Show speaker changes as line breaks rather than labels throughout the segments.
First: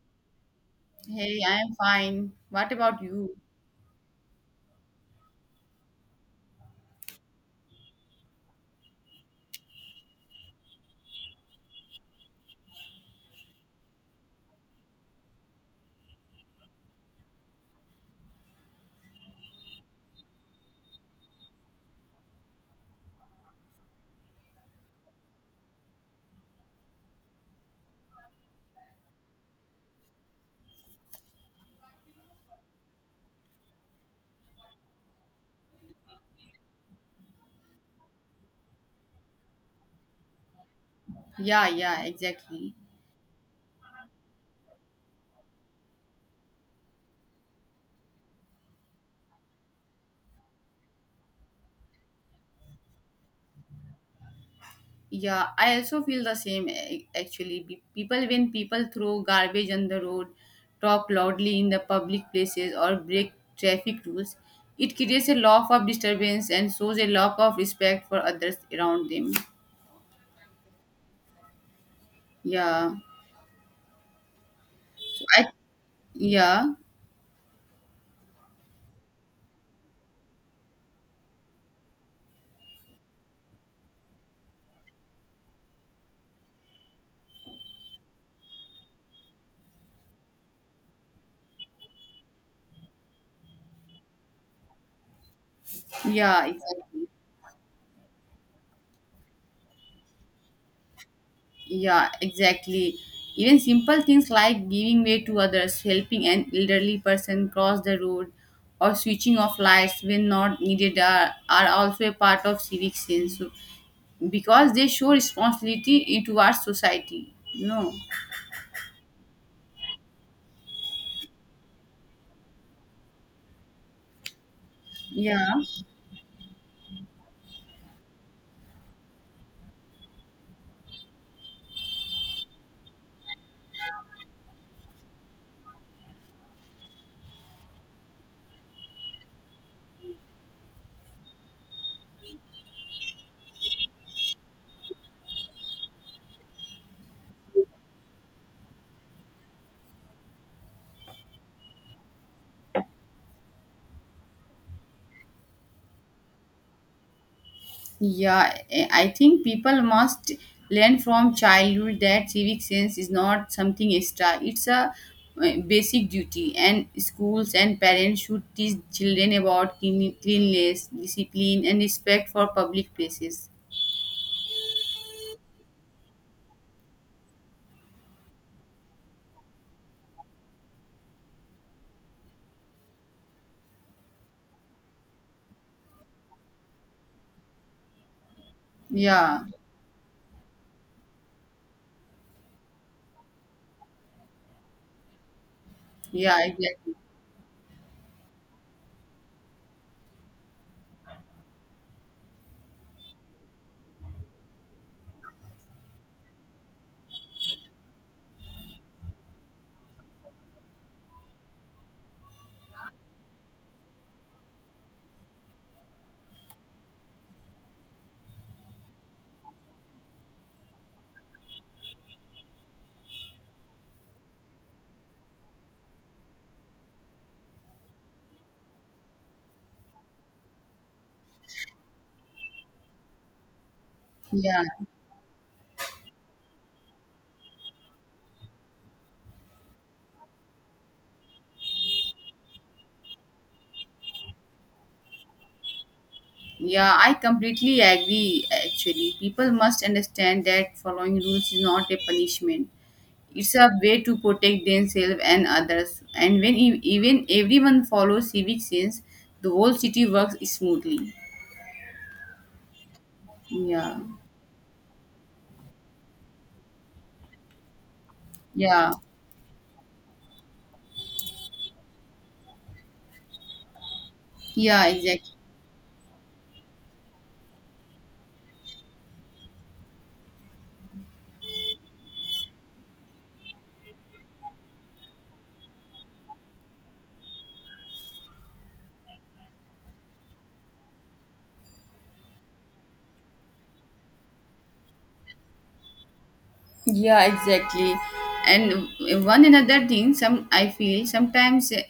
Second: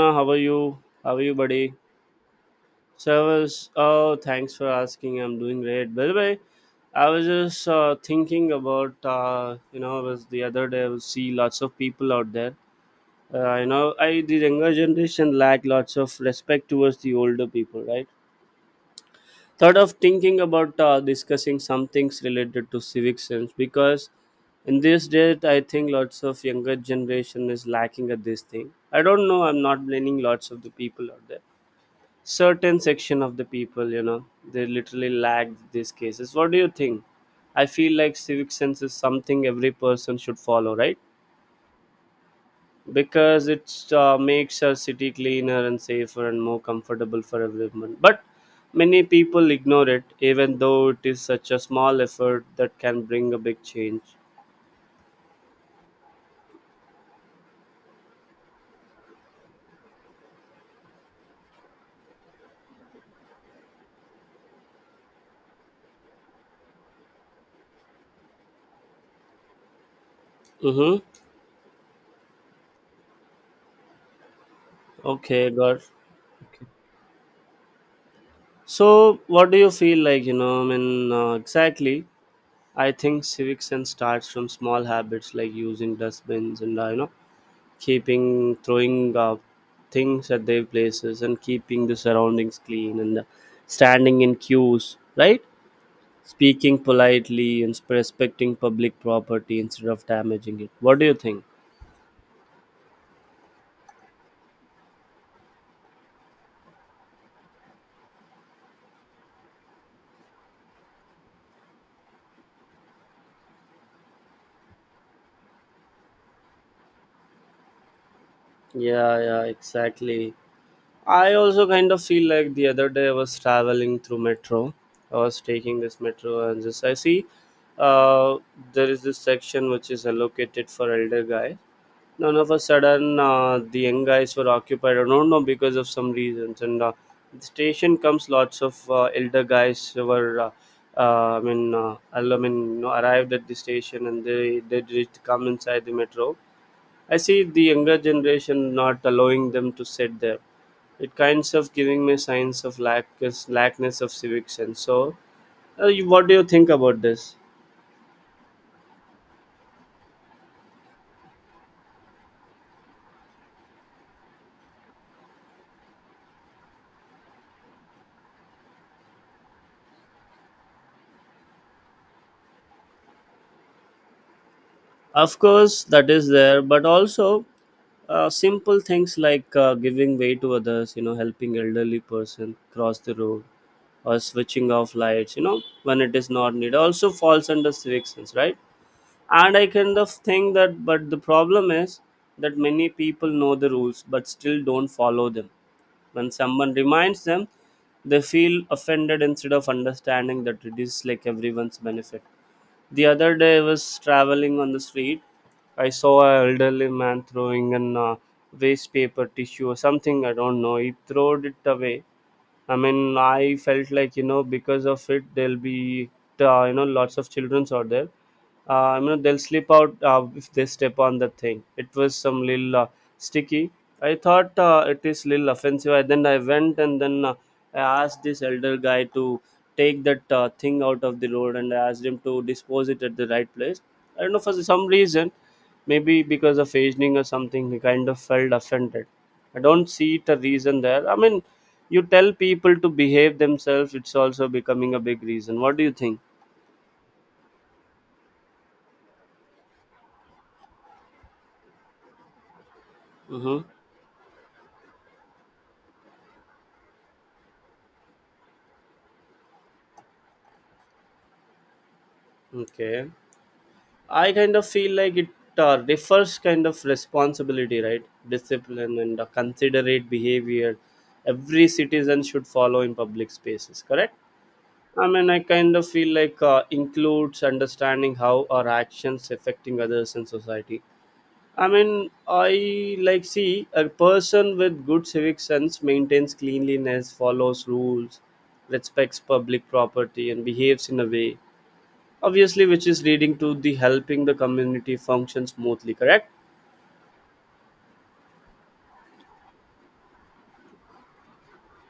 How are you? How are you,
Hey, I
buddy?
am fine. What about
So
you?
I was. Oh, thanks for asking. I'm doing great. By the way, I was just thinking about. It was the other day. I was see lots of people out there. I the younger generation lack lots of respect towards the older people, right? Thought of thinking about discussing some things related to civic sense, because in this day, I think lots of younger generation is lacking at this thing. I don't know. I'm not blaming lots of the people out there, certain section of the people, they literally lack these cases. What do you think? I feel like civic sense is something every person should follow, right?
Yeah, yeah, exactly.
Because it makes our city cleaner and safer and more comfortable for everyone, but many people ignore it, even though it is such a small effort that can bring a big change.
Yeah, I also feel the same actually. People, when people throw garbage on the road, talk loudly in the public places, or break traffic rules, it creates a lot of disturbance and shows a lack of respect for others around them.
Mm-hmm.
Yeah. So I,
Okay, got.
yeah,
So what do you feel like, I mean, exactly. I think civic sense starts from small habits like using dustbins and keeping throwing things at their places, and keeping the surroundings clean, and standing in queues, right?
yeah,
Speaking
exactly.
politely and respecting public property instead of damaging it. What do you think?
Yeah, exactly. Even simple things like giving way to others, helping an elderly person cross the road, or switching off lights when not needed are also a part of civic sense, so, because they show responsibility towards society. No.
Yeah, yeah, exactly. I also kind of feel like the other day I was traveling through metro. I was
Yeah.
taking this metro and just I see, uh, there is this section which is allocated for elder guy. None of a sudden the young guys were occupied. I don't know because of some reasons. And the station comes lots of elder guys who were. I mean, arrived at the station, and they did come inside the metro. I see the younger generation not allowing them to sit there. It kinds of giving me signs of lackness of civic sense. So, what do you think about this?
Yeah, I think people must learn from childhood that civic sense is not something extra. It's a basic duty, and schools and parents should teach children about cleanliness, discipline, and respect for public places.
Of course, that is there, but also simple things like giving way to others, helping elderly person cross the road, or switching off lights, when it is not needed, also falls under civic sense, right?
Yeah,
And I kind of think that, but the problem is that many people know the rules but still don't follow them. When
yeah,
someone
exactly.
reminds them, they feel offended instead of understanding that it is like everyone's benefit. The other day, I was traveling on the street. I saw an elderly man throwing an waste paper tissue or something. I don't know. He threw it away. I mean, I felt like, because of it, there'll be, lots of childrens out there. They'll slip out if they step on the thing. It was some little sticky. I thought it is little offensive. Then I went, and then I asked this elder guy to take that thing out of the road, and I asked him to dispose it at the right place. I don't know, for
Yeah,
some reason, maybe because of aging or something, he kind of felt offended. I don't see it a reason there. I mean, you tell people to behave themselves, it's also becoming a big reason. What do you think?
yeah, I completely agree. Actually, people must understand that following rules is not a punishment. It's
Mm-hmm.
a way to protect themselves and others. And when even everyone follows civic sense, the whole city works smoothly.
Okay.
Yeah,
I kind of feel like it differs kind of responsibility, right?
yeah,
Discipline and considerate behavior every citizen should follow in public spaces, correct?
yeah,
I mean,
exactly.
I kind of feel like includes understanding how our actions affecting others in society. I mean, I like see a person with good civic sense maintains cleanliness, follows rules, respects public property, and behaves in a way, obviously, which is leading to the helping the community function smoothly. Correct?
Yeah, exactly. And one another thing, some I feel sometimes uh,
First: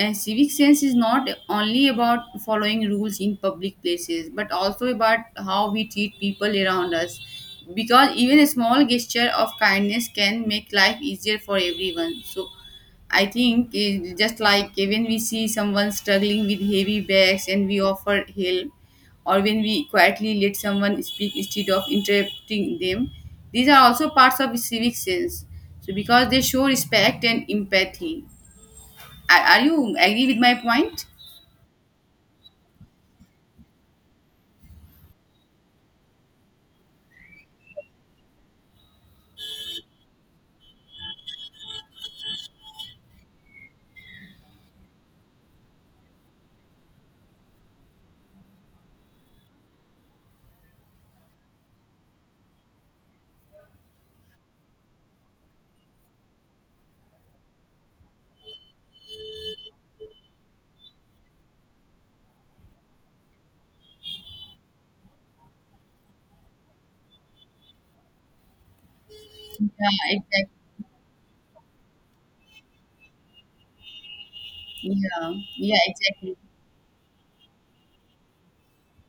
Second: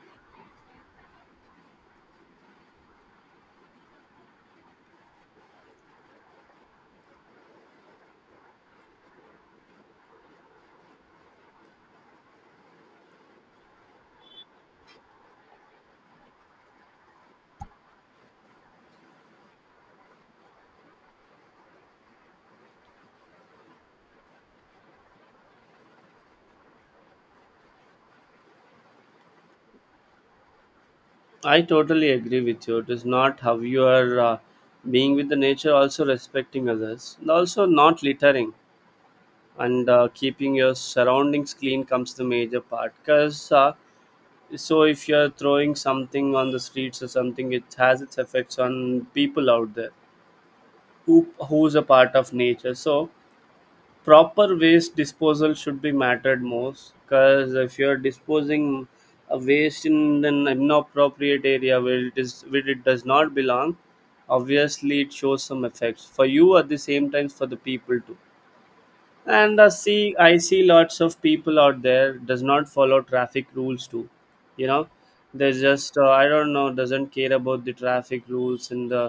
uh, civic sense is not only about following rules in public places, but also about how we treat people around us. Because even a small gesture of kindness can make life easier for everyone. So I think it, just like when we see someone struggling with heavy bags and we offer help, or when we quietly let someone speak instead of interrupting them, these are also parts of civic sense. So because they show respect and empathy. Are you agree with my point?
I totally agree with you. It is not how you are being with the nature, also respecting others, and also not littering and keeping your surroundings clean comes the major part, because so if you're throwing something on the streets or something, it has its effects on people out there who's a part of nature. So proper waste disposal should be mattered most, because if you're disposing a waste in an inappropriate area where it is where it does not belong, obviously it shows some effects for you, at the same time for the people too. And i see
Yeah,
i
exactly.
see lots of people out there does not follow traffic rules too, you know
Yeah,
they
yeah,
just, I
exactly.
don't know, doesn't care about the traffic rules, and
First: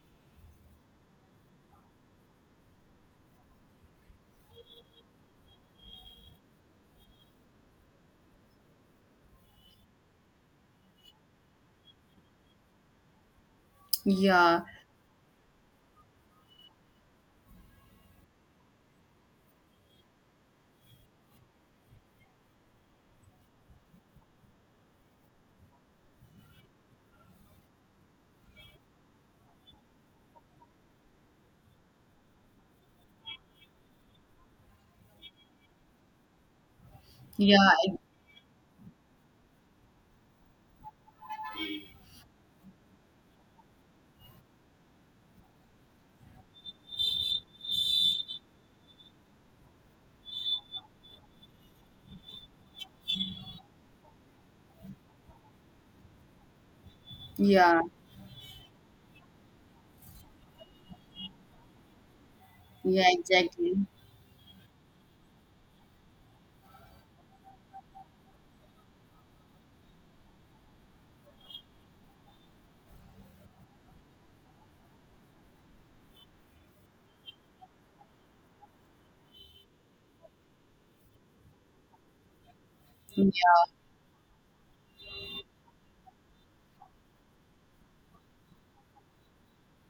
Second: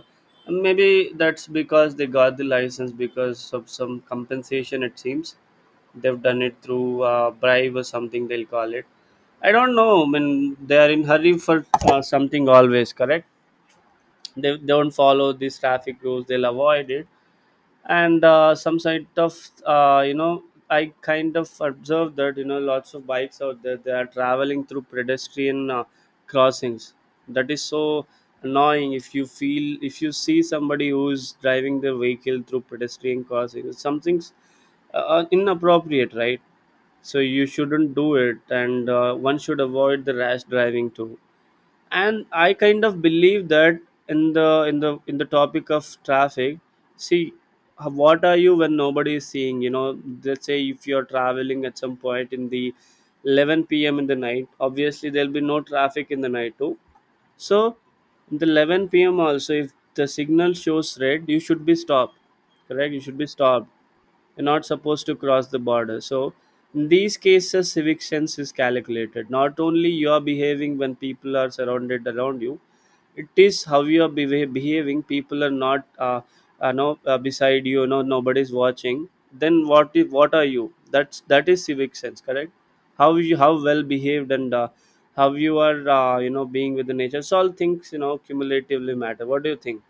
maybe that's because they got the license because of some compensation, it seems. They've done it through bribe or something, they'll call it. I don't know. I mean, they are in hurry for something always, correct? They
Yeah,
don't follow these traffic rules, they'll avoid it, and some sort of uh, you know I kind of observed that, lots of bikes out there, they are traveling through pedestrian crossings. That is so annoying. If you feel, if you see somebody who's driving their vehicle through pedestrian crossings, something's inappropriate, right? So you
yeah,
shouldn't do it, and one should avoid the rash driving too. And I kind of believe that, in the topic of traffic, see, what are you when nobody is seeing. Let's say if you're traveling at some point in the 11 p.m. in the night, obviously there'll be no traffic in the night too. So
yeah,
in the 11 p.m. also, if the signal shows red, you should be stopped. Correct? You
yeah,
should be stopped.
exactly.
You're not supposed to cross the border. So in these cases, civic sense is calculated. Not only you are behaving when people are surrounded around you, it is how you are behaving. People are not, no, beside you. No, nobody is watching. Then what? What are you? That is civic sense. Correct?
Yeah.
How well behaved, and how you are being with the nature, so all things cumulatively matter. What do you think?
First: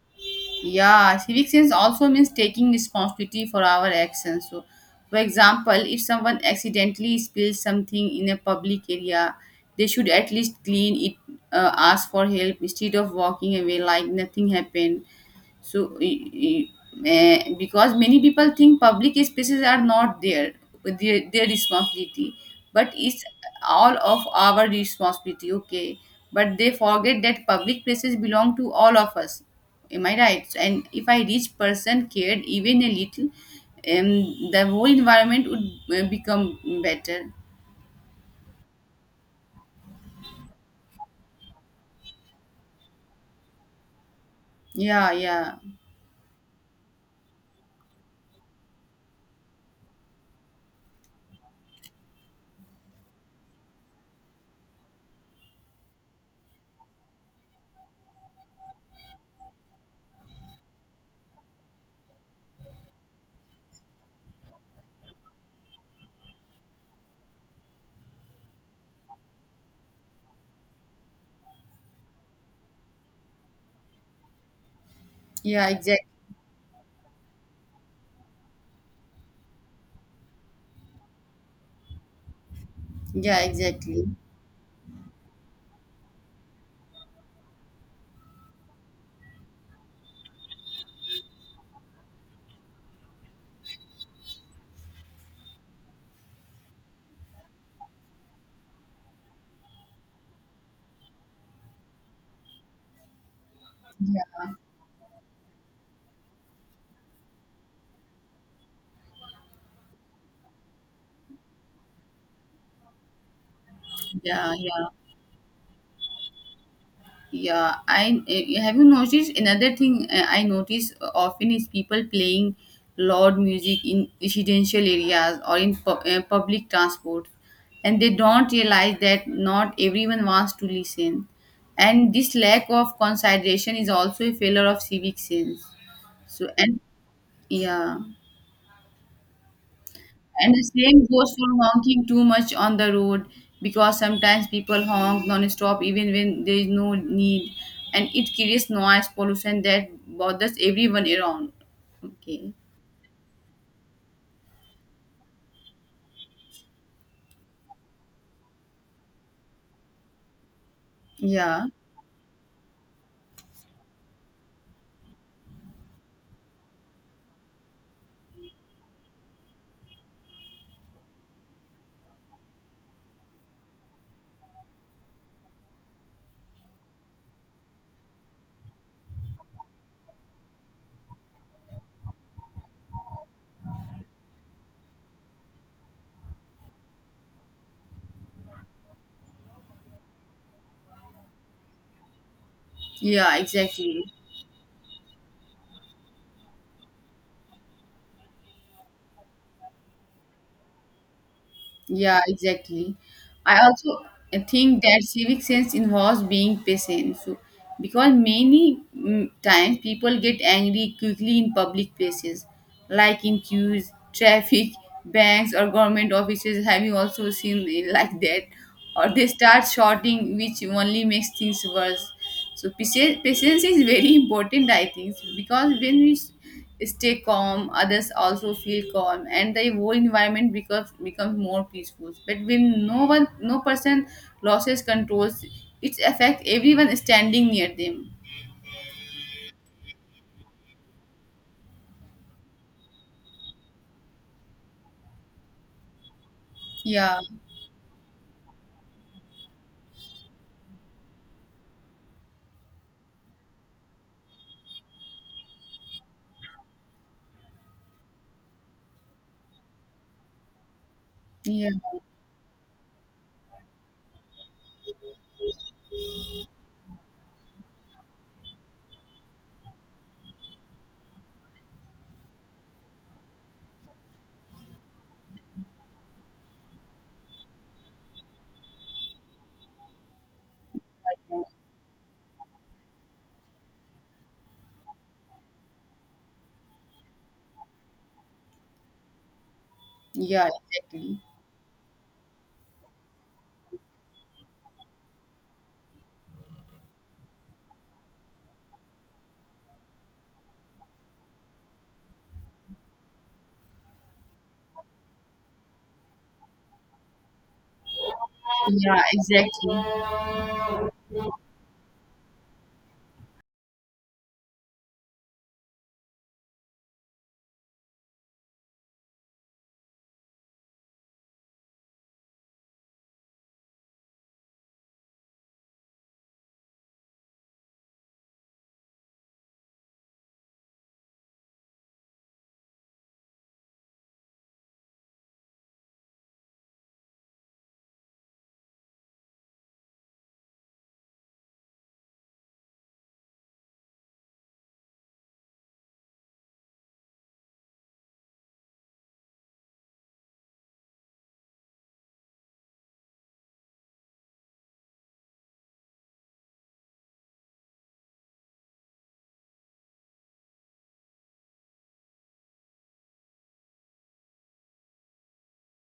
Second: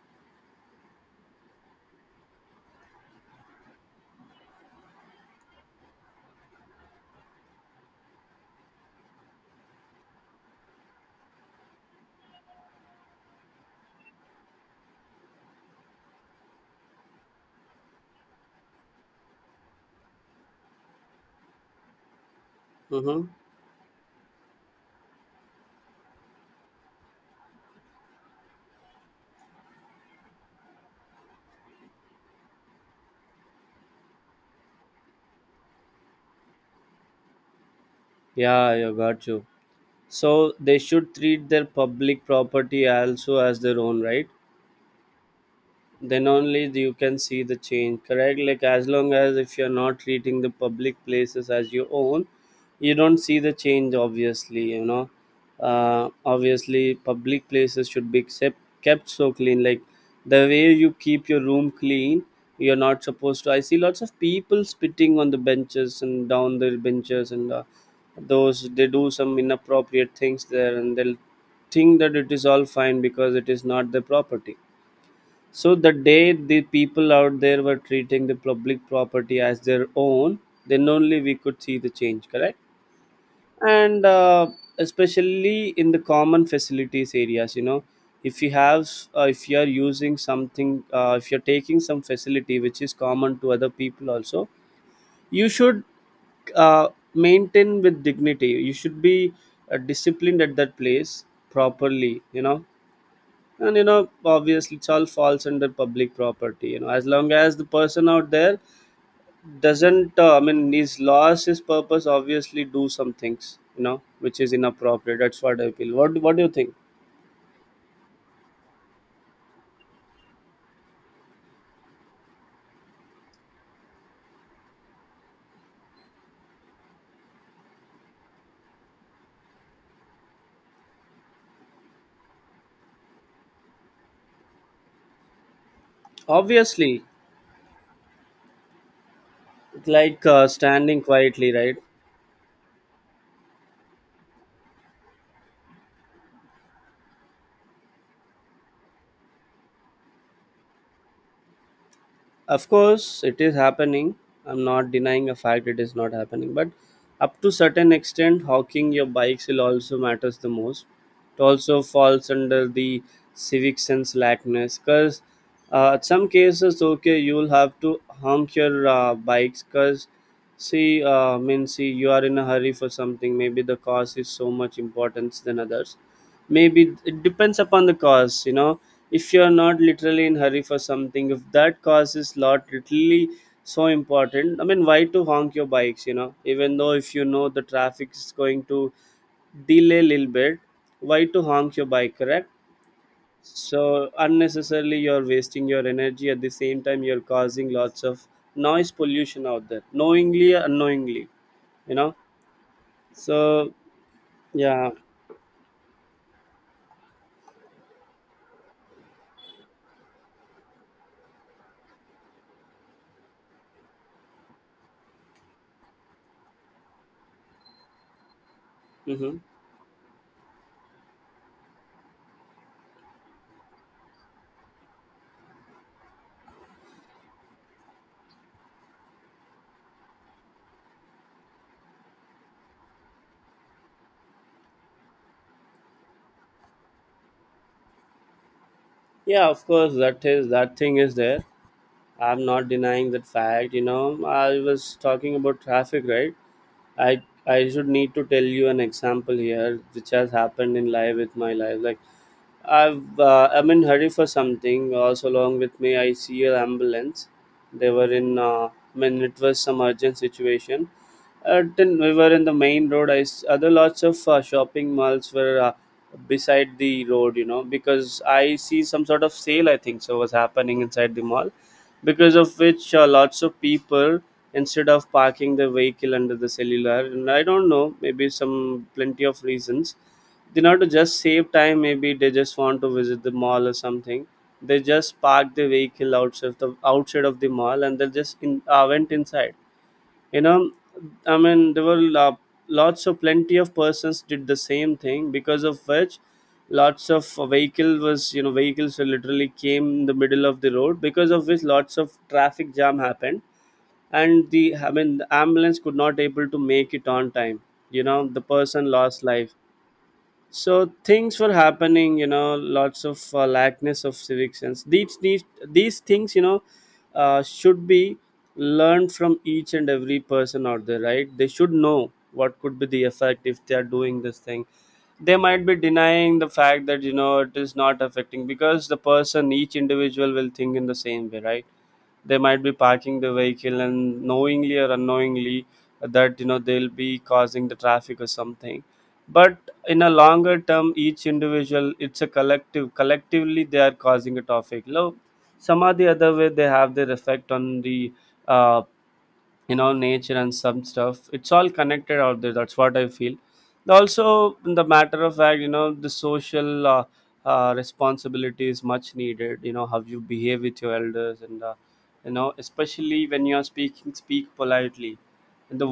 Yeah, civic sense also means taking responsibility for our actions. So, for example, if someone accidentally spills something in a public area, they should at least clean it, ask for help instead of walking away like nothing happened. So, because many people think public spaces are not their responsibility, but
Mm-hmm.
it's all of our responsibility. Okay, but they forget that public places belong to all of us. Am I right? And if I each person cared even a little, the whole environment would become better.
Yeah, you got you. So they should treat their public property also as their own, right?
Yeah, yeah,
Then only you can see the change, correct. Like, as long as if you're not treating the public places as your own, you don't see the change, obviously you know obviously Public places should be kept so clean, like the way you keep your room clean. You're not supposed to. I see lots of people spitting on the benches and down the benches, and those they do some inappropriate things there, and they'll think that it is all fine because it is not their property.
yeah.
So the
Exactly.
day the people out there were treating the public property as their own, then only we could see the change, correct?
Yeah,
And
exactly.
especially in the common facilities areas, if you have, if you are using something, if you're taking some facility which is common to other people also, you should uh, maintain with dignity. You should be disciplined at that place properly, and
Yeah,
obviously it's all falls under public property, as long as the person out there doesn't I mean, he's lost his purpose, obviously do some things, which is
yeah, yeah.
inappropriate. That's what I feel. What do you think?
Yeah, I have you noticed another thing eh, I notice often is people playing loud music in residential areas or in public transport, and they don't realize that not everyone wants to listen, and this lack of consideration is also a failure of civic sense. So and
Obviously,
yeah.
like,
And the
standing
same goes for
quietly, right?
honking too much on the road because sometimes people honk non-stop even when there is no need, and it creates noise pollution that bothers everyone around. Okay.
Of course, it is happening. I'm not denying a fact it is not happening, but up to certain extent, hawking your bikes will also matters the most. It
Yeah.
also falls under the civic sense lackness, because at some cases, okay, you'll have to honk your bikes because see, I mean, see, you are in a hurry for something. Maybe the cause is so much importance than others. Maybe it depends upon the cause, if you're not literally in hurry for something, if that cause is lot literally so important. I mean, why to honk your bikes, even though if you know the traffic is going to delay a little bit, why to honk your bike, correct?
Yeah,
So
exactly.
unnecessarily you're wasting your energy, at the same time you're causing lots of noise pollution out there, knowingly or unknowingly, you know
Yeah, exactly. I
so
also think
yeah.
that civic sense involves being patient. So, because many times people get angry quickly in public places, like in queues, traffic, banks, or government offices. Have you also seen it like that? Or they
Hmm.
start shouting, which only makes things worse. So, patience is very important, I think. So, because when we stay calm, others also feel calm and the whole environment becomes more peaceful. But when no person loses controls, it affects everyone standing near them.
Yeah, of course, that is that thing is there. I'm not denying that fact. I was talking about traffic, right?
Yeah,
I should need to tell you an example here, which has happened in life with my life. Like I'm in hurry for something. Also, along with me, I see an ambulance. They were in. I mean, it was some urgent situation.
yeah,
Then we were in the main road. Other lots of shopping malls were beside the road. Because I see some sort of sale, I think so was happening inside the mall, because of which lots of people, instead of parking the vehicle under the cellular. And I don't know, maybe some plenty of reasons, they not to just save time, maybe they just want to visit the mall or something. They just parked the vehicle outside the outside of the mall, and they just went inside. You
yeah,
know,
exactly.
I mean there were lots of plenty of persons did the same thing, because of which lots of vehicle was you know vehicles were literally came in the middle of the road, because of which lots of traffic jam happened, and the, I mean, the ambulance could not able to make it on time. The person
Yeah,
lost life.
exactly.
So things were happening, lots of lackness of civic sense, these things, Should be learned from each and every person out there, right? They should know what could be the effect if they are doing this thing. They might be denying the fact that, it is not affecting, because the person, each individual will think in the same way, right? They might be parking the vehicle and knowingly or unknowingly that, they'll be causing the traffic or something, but in a longer term each individual, it's a collectively they are causing a traffic now. Some are the other way, they have their effect on the uh, nature and some stuff, it's all connected out there. That's what I feel. Also, in the matter of fact, the social responsibility is much needed. How you behave with your elders, and especially when you are speak politely in the world.